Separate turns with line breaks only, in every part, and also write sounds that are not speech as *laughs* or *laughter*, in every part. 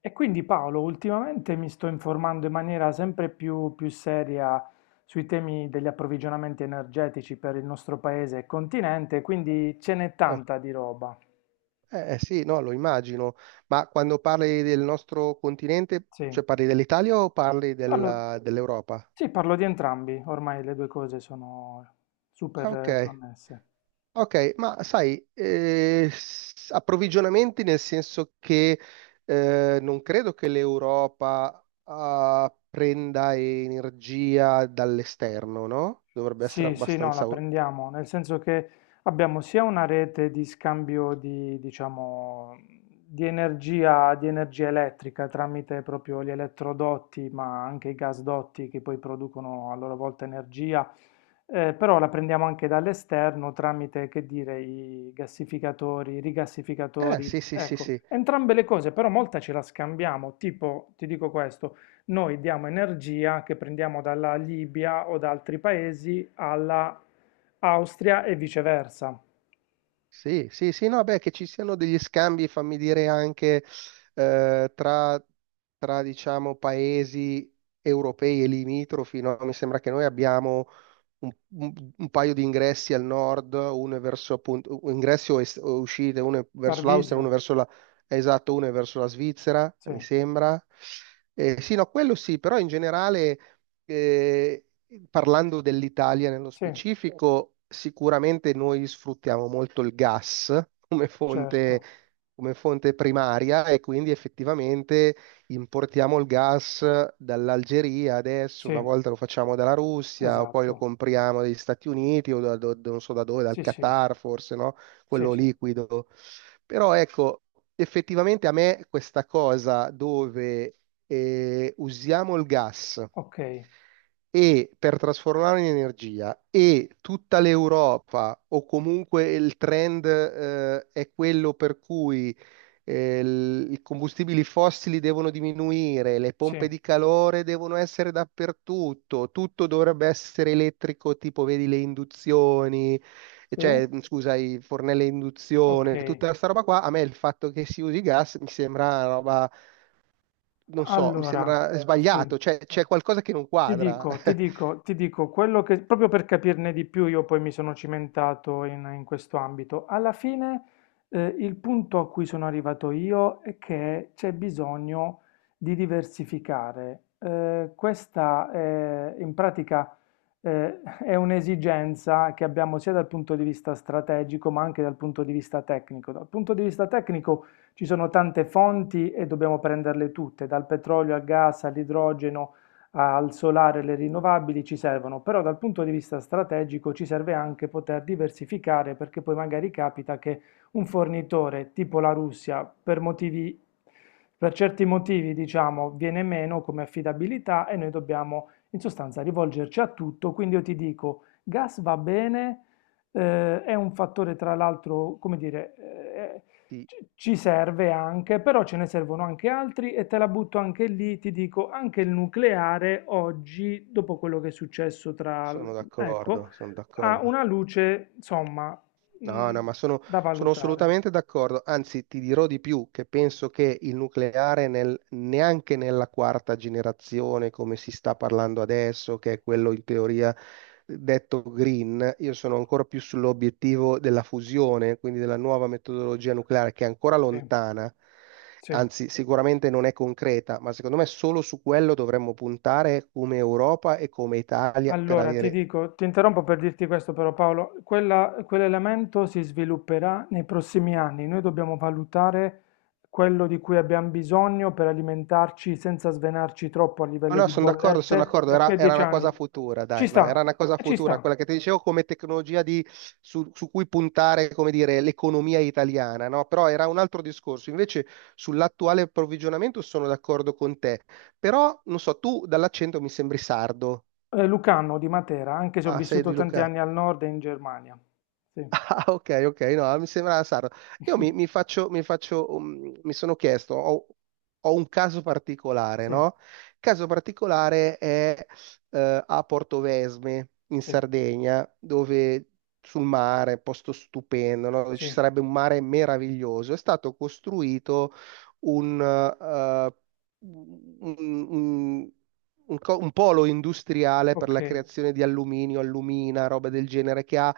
E quindi Paolo, ultimamente mi sto informando in maniera sempre più seria sui temi degli approvvigionamenti energetici per il nostro paese e continente, quindi ce n'è
Ah,
tanta di roba.
sì, no, lo immagino, ma quando parli del nostro continente,
Sì,
cioè parli dell'Italia o parli
parlo,
dell'Europa?
sì, parlo di entrambi, ormai le due cose sono
Ah,
super
ok,
connesse.
ok, ma sai, approvvigionamenti nel senso che non credo che l'Europa prenda energia dall'esterno, no? Dovrebbe essere
Sì, sì, no, la
abbastanza.
prendiamo, nel senso che abbiamo sia una rete di scambio di, diciamo, di energia elettrica tramite proprio gli elettrodotti, ma anche i gasdotti che poi producono a loro volta energia, però la prendiamo anche dall'esterno tramite, che dire, i gassificatori, i rigassificatori,
Sì, sì, sì,
ecco,
sì.
entrambe le cose, però molta ce la scambiamo, tipo, ti dico questo noi diamo energia che prendiamo dalla Libia o da altri paesi alla Austria e viceversa.
Sì, sì, sì, no, beh, che ci siano degli scambi, fammi dire, anche eh, tra, tra, diciamo, paesi europei e limitrofi, no? Mi sembra che noi abbiamo un, un paio di ingressi al nord. Uno è verso, appunto, ingressi o, o uscite, uno è verso l'Austria,
Tarvisio?
uno è verso la, esatto, uno è verso la Svizzera,
Sì,
mi sembra. Sì, no, quello sì, però in generale, eh, parlando dell'Italia nello
sì,
specifico, sicuramente noi sfruttiamo molto il gas
certo,
come fonte primaria, e quindi effettivamente importiamo il gas dall'Algeria adesso, una
sì,
volta lo facciamo dalla Russia, poi lo
esatto,
compriamo dagli Stati Uniti o da, non so da dove, dal
sì, sì,
Qatar forse, no?
sì,
Quello
sì,
liquido. Però ecco, effettivamente a me questa cosa dove usiamo il gas
ok,
e per trasformarlo in energia, e tutta l'Europa o comunque il trend è quello per cui i combustibili fossili devono diminuire, le pompe
sì,
di calore devono essere dappertutto, tutto dovrebbe essere elettrico, tipo vedi le induzioni,
sì,
cioè scusa, i fornelli a
ok.
induzione, tutta questa roba qua, a me il fatto che si usi gas mi sembra una roba, non so, mi
Allora,
sembra
sì,
sbagliato, cioè c'è qualcosa che non
Ti
quadra.
dico, ti
*laughs*
dico, ti dico, quello che, proprio per capirne di più, io poi mi sono cimentato in questo ambito. Alla fine, il punto a cui sono arrivato io è che c'è bisogno di diversificare. Questa è, in pratica, è un'esigenza che abbiamo sia dal punto di vista strategico, ma anche dal punto di vista tecnico. Dal punto di vista tecnico ci sono tante fonti e dobbiamo prenderle tutte, dal petrolio al gas all'idrogeno al solare e le rinnovabili ci servono, però dal punto di vista strategico ci serve anche poter diversificare perché poi magari capita che un fornitore tipo la Russia per motivi, per certi motivi diciamo viene meno come affidabilità e noi dobbiamo in sostanza rivolgerci a tutto, quindi io ti dico gas va bene, è un fattore tra l'altro, come dire, eh,
Sì,
ci serve anche, però ce ne servono anche altri e te la butto anche lì, ti dico, anche il nucleare oggi, dopo quello che è successo tra...
sono
ecco,
d'accordo, sono
ha
d'accordo.
una luce, insomma,
No, no,
mh,
ma sono,
da
sono
valutare.
assolutamente d'accordo. Anzi, ti dirò di più, che penso che il nucleare neanche nella quarta generazione, come si sta parlando adesso, che è quello in teoria detto green, io sono ancora più sull'obiettivo della fusione, quindi della nuova metodologia nucleare, che è ancora
Sì,
lontana,
sì.
anzi, sicuramente non è concreta, ma secondo me solo su quello dovremmo puntare come Europa e come Italia per
Allora, ti
avere.
dico, ti interrompo per dirti questo però Paolo, quell'elemento si svilupperà nei prossimi anni, noi dobbiamo valutare quello di cui abbiamo bisogno per alimentarci senza svenarci troppo a
No,
livello
no,
di
sono
bollette
d'accordo,
da qui
era,
a
era
dieci
una cosa
anni.
futura,
Ci
dai, no, era
sta,
una cosa
ci
futura,
sta.
quella che ti dicevo come tecnologia su cui puntare, come dire, l'economia italiana, no? Però era un altro discorso. Invece sull'attuale approvvigionamento sono d'accordo con te, però, non so, tu dall'accento mi sembri sardo.
Lucano di Matera, anche se ho
Ah, sei
vissuto
di
tanti
Lucca.
anni al nord e in Germania. Sì,
Ah, ok, ok, no, ah, mi sembrava strano. Io
*laughs*
mi sono chiesto, ho un caso particolare,
sì,
no? Il caso particolare è a Portovesme, in
sì,
Sardegna, dove sul mare, posto stupendo, no? Dove ci
sì.
sarebbe un mare meraviglioso. È stato costruito un, eh, un un- un polo industriale per
Ok.
la creazione di alluminio, allumina, roba del genere, che ha,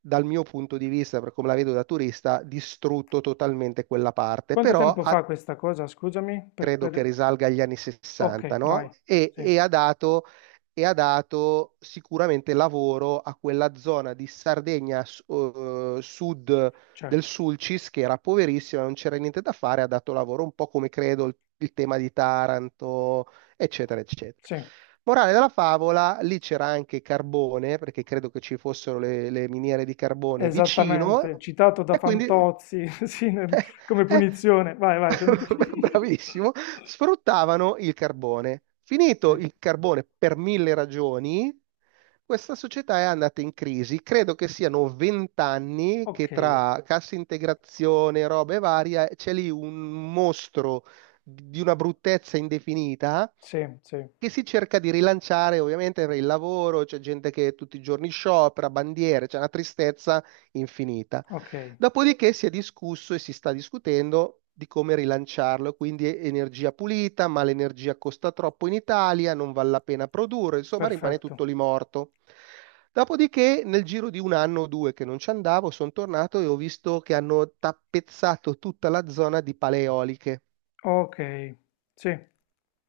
dal mio punto di vista, per come la vedo da turista, distrutto totalmente quella parte,
Quanto
però
tempo fa questa cosa, scusami?
credo che risalga agli anni 60,
Ok, vai.
no? E,
Sì,
e ha dato e ha dato sicuramente lavoro a quella zona di Sardegna sud del
certo.
Sulcis, che era poverissima, non c'era niente da fare, ha dato lavoro un po' come credo il tema di Taranto, eccetera, eccetera.
Sì,
Morale della favola, lì c'era anche carbone, perché credo che ci fossero le miniere di carbone vicino,
esattamente, citato da
e quindi,
Fantozzi, *laughs* come
eh,
punizione. Vai, vai, continua.
*laughs*
*laughs*
bravissimo, sfruttavano il carbone. Finito
Sì.
il carbone per mille ragioni, questa società è andata in crisi. Credo che siano 20 anni che,
Ok,
tra cassa integrazione, robe varie, c'è lì un mostro di una bruttezza indefinita,
sì, sì,
che si cerca di rilanciare ovviamente per il lavoro, c'è gente che tutti i giorni sciopera, bandiere, c'è una tristezza infinita.
ok,
Dopodiché si è discusso e si sta discutendo di come rilanciarlo, quindi energia pulita, ma l'energia costa troppo in Italia, non vale la pena produrre, insomma rimane
perfetto.
tutto lì morto. Dopodiché, nel giro di un anno o due che non ci andavo, sono tornato e ho visto che hanno tappezzato tutta la zona di paleoliche,
Ok, sì.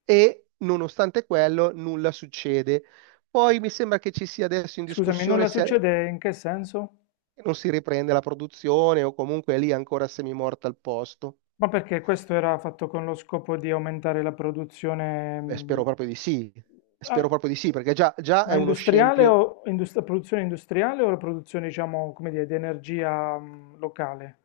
e nonostante quello nulla succede. Poi mi sembra che ci sia adesso in
Scusami,
discussione
nulla
se
succede in che senso?
non si riprende la produzione o comunque è lì ancora semimorta al posto.
Ma perché questo era fatto con lo scopo di aumentare la produzione,
Eh beh, spero proprio di sì,
ah,
spero proprio di sì, perché già, già è
ma
uno scempio.
la produzione industriale o la produzione, diciamo, come dire, di energia, locale?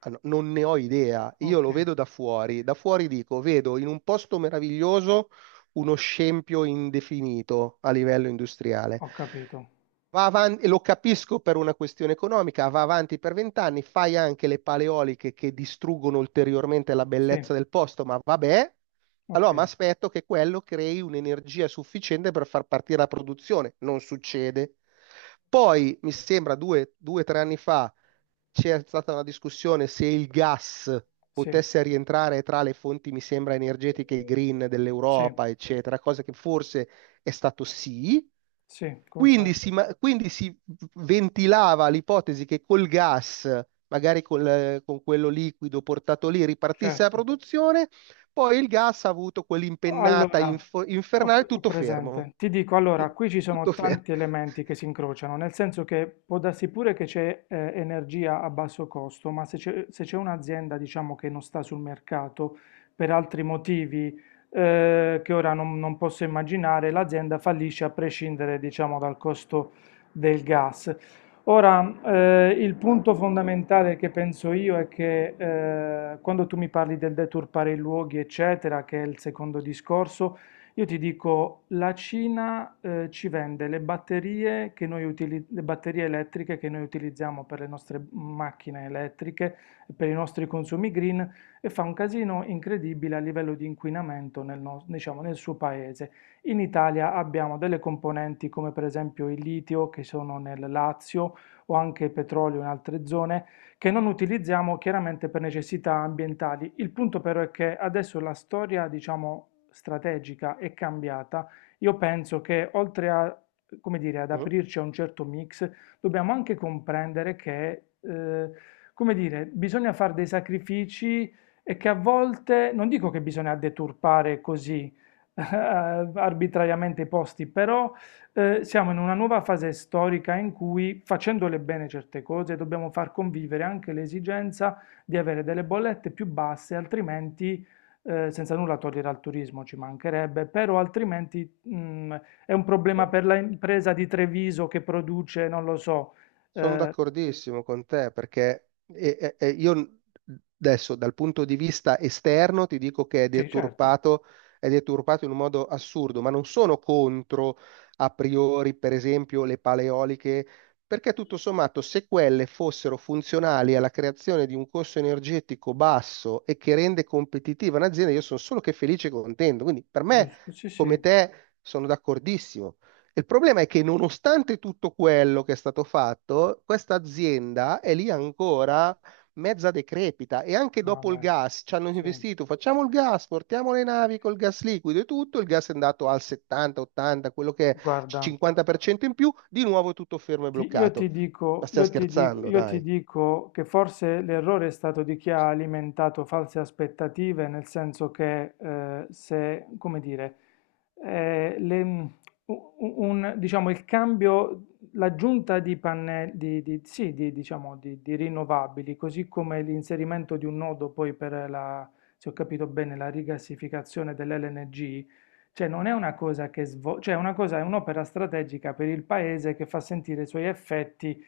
Ah, no, non ne ho idea, io
Ok.
lo vedo da fuori dico, vedo in un posto meraviglioso uno scempio indefinito a livello industriale.
Ho capito.
Va avanti, lo capisco per una questione economica, va avanti per 20 anni, fai anche le paleoliche che distruggono ulteriormente la
Sì,
bellezza del posto, ma vabbè,
ok,
allora mi aspetto che quello crei un'energia sufficiente per far partire la produzione, non succede. Poi, mi sembra 2 o 3 anni fa, c'è stata una discussione se il gas
sì,
potesse rientrare tra le fonti, mi sembra, energetiche green
sì,
dell'Europa, eccetera, cosa che forse è stato sì,
sì,
quindi
confermo,
si, quindi si ventilava l'ipotesi che col gas, magari col, con quello liquido portato lì, ripartisse la
certo.
produzione, poi il gas ha avuto quell'impennata
Allora,
infernale,
ho
tutto
presente.
fermo.
Ti dico, allora,
*laughs*
qui ci
Tutto
sono
fermo.
tanti elementi che si incrociano, nel senso che può darsi pure che c'è energia a basso costo, ma se c'è un'azienda, diciamo, che non sta sul mercato per altri motivi che ora non posso immaginare, l'azienda fallisce a prescindere, diciamo, dal costo del gas. Ora, il punto fondamentale che penso io è che quando tu mi parli del deturpare i luoghi, eccetera, che è il secondo discorso, io ti dico, la Cina ci vende le batterie, che le batterie elettriche che noi utilizziamo per le nostre macchine elettriche, per i nostri consumi green, e fa un casino incredibile a livello di inquinamento diciamo, nel suo paese. In Italia abbiamo delle componenti come per esempio il litio che sono nel Lazio o anche petrolio in altre zone, che non utilizziamo chiaramente per necessità ambientali. Il punto però è che adesso la storia, diciamo, strategica è cambiata. Io penso che oltre a, come dire, ad aprirci a un certo mix, dobbiamo anche comprendere che, come dire, bisogna fare dei sacrifici e che a volte, non dico che bisogna deturpare così *laughs* eh, arbitrariamente i posti, però siamo in una nuova fase storica in cui, facendole bene certe cose, dobbiamo far convivere anche l'esigenza di avere delle bollette più basse, altrimenti, senza nulla togliere al turismo, ci mancherebbe, però altrimenti, è un
Mm?
problema per l'impresa di Treviso che produce, non lo so.
Sono
Eh,
d'accordissimo con te, perché io adesso dal punto di vista esterno ti dico che
sì, certo,
è deturpato in un modo assurdo, ma non sono contro a priori, per esempio, le paleoliche, perché tutto sommato se quelle fossero funzionali alla creazione di un costo energetico basso e che rende competitiva un'azienda, io sono solo che felice e contento. Quindi per me,
giusto, sì,
come
sì,
te, sono d'accordissimo. Il problema è che nonostante tutto quello che è stato fatto, questa azienda è lì ancora mezza decrepita, e anche dopo il
vabbè,
gas ci hanno
sì,
investito, facciamo il gas, portiamo le navi col gas liquido e tutto, il gas è andato al 70, 80, quello che è
guarda.
50% in più, di nuovo tutto fermo e
Io ti
bloccato. Ma
dico,
stiamo
io ti dico,
scherzando,
io ti
dai.
dico che forse l'errore è stato di chi ha alimentato false aspettative, nel senso che se, come dire, eh, le- diciamo, il cambio, l'aggiunta di pannelli, sì, di, diciamo, di rinnovabili, così come l'inserimento di un nodo poi per la, se ho capito bene, la rigassificazione dell'LNG, cioè non è una cosa che svolge, cioè è una cosa, è un'opera strategica per il paese che fa sentire i suoi effetti,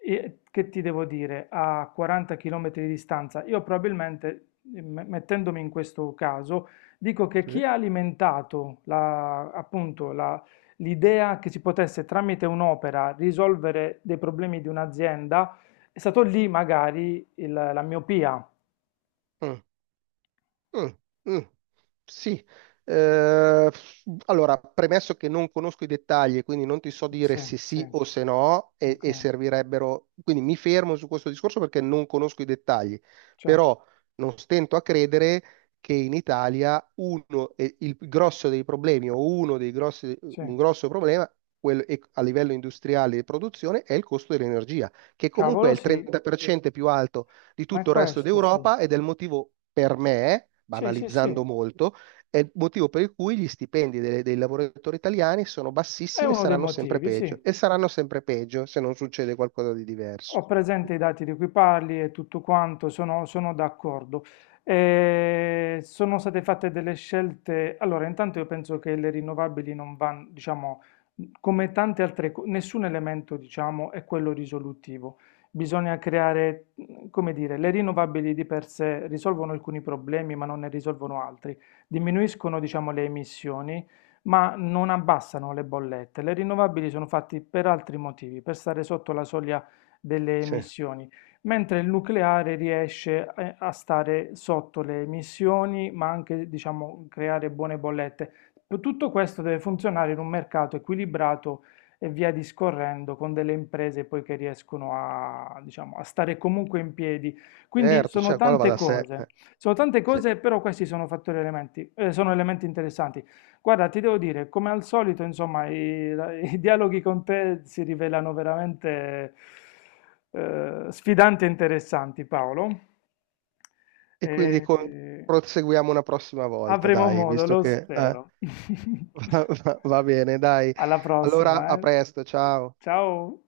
che ti devo dire, a 40 km di distanza. Io probabilmente, mettendomi in questo caso, dico che
Sì.
chi ha alimentato appunto l'idea che si potesse tramite un'opera risolvere dei problemi di un'azienda, è stato lì magari la miopia.
Mm. Mm, mm, sì. Eh, allora, premesso che non conosco i dettagli, quindi non ti so dire
Sì,
se
sì,
sì o se no,
ok,
e servirebbero, quindi mi fermo su questo discorso perché non conosco i dettagli,
cioè,
però non stento a credere che in Italia uno, e il grosso dei problemi o uno dei grossi,
sì,
un grosso problema a livello industriale di produzione è il costo dell'energia, che comunque è
cavolo
il
sì.
30% più alto di
Ma è
tutto il resto
questo, sì.
d'Europa, ed è il motivo, per me,
Sì, sì,
banalizzando
sì.
molto, è il motivo per cui gli stipendi dei lavoratori italiani sono
È
bassissimi e
uno dei
saranno sempre
motivi, sì.
peggio, e saranno sempre peggio se non succede qualcosa di diverso.
Ho presente i dati di cui parli e tutto quanto, sono d'accordo. Sono state fatte delle scelte. Allora, intanto io penso che le rinnovabili non vanno, diciamo, come tante altre cose, nessun elemento, diciamo, è quello risolutivo. Bisogna creare, come dire, le rinnovabili di per sé risolvono alcuni problemi, ma non ne risolvono altri. Diminuiscono, diciamo, le emissioni ma non abbassano le bollette. Le rinnovabili sono fatte per altri motivi, per stare sotto la soglia delle
Sì,
emissioni, mentre il nucleare riesce a stare sotto le emissioni, ma anche, diciamo, creare buone bollette. Tutto questo deve funzionare in un mercato equilibrato e via discorrendo con delle imprese poi che riescono a, diciamo, a stare comunque in piedi. Quindi
certo, cioè qua va da sé. Eh,
sono tante
sì.
cose, però questi sono fattori elementi, sono elementi interessanti. Guarda, ti devo dire, come al solito, insomma, i *laughs* dialoghi con te si rivelano veramente sfidanti e interessanti, Paolo.
E
E,
quindi
eh,
proseguiamo una prossima volta,
avremo
dai,
modo,
visto
lo
che *laughs*
spero. *laughs*
va bene, dai.
Alla
Allora,
prossima,
a
eh.
presto, ciao.
Ciao.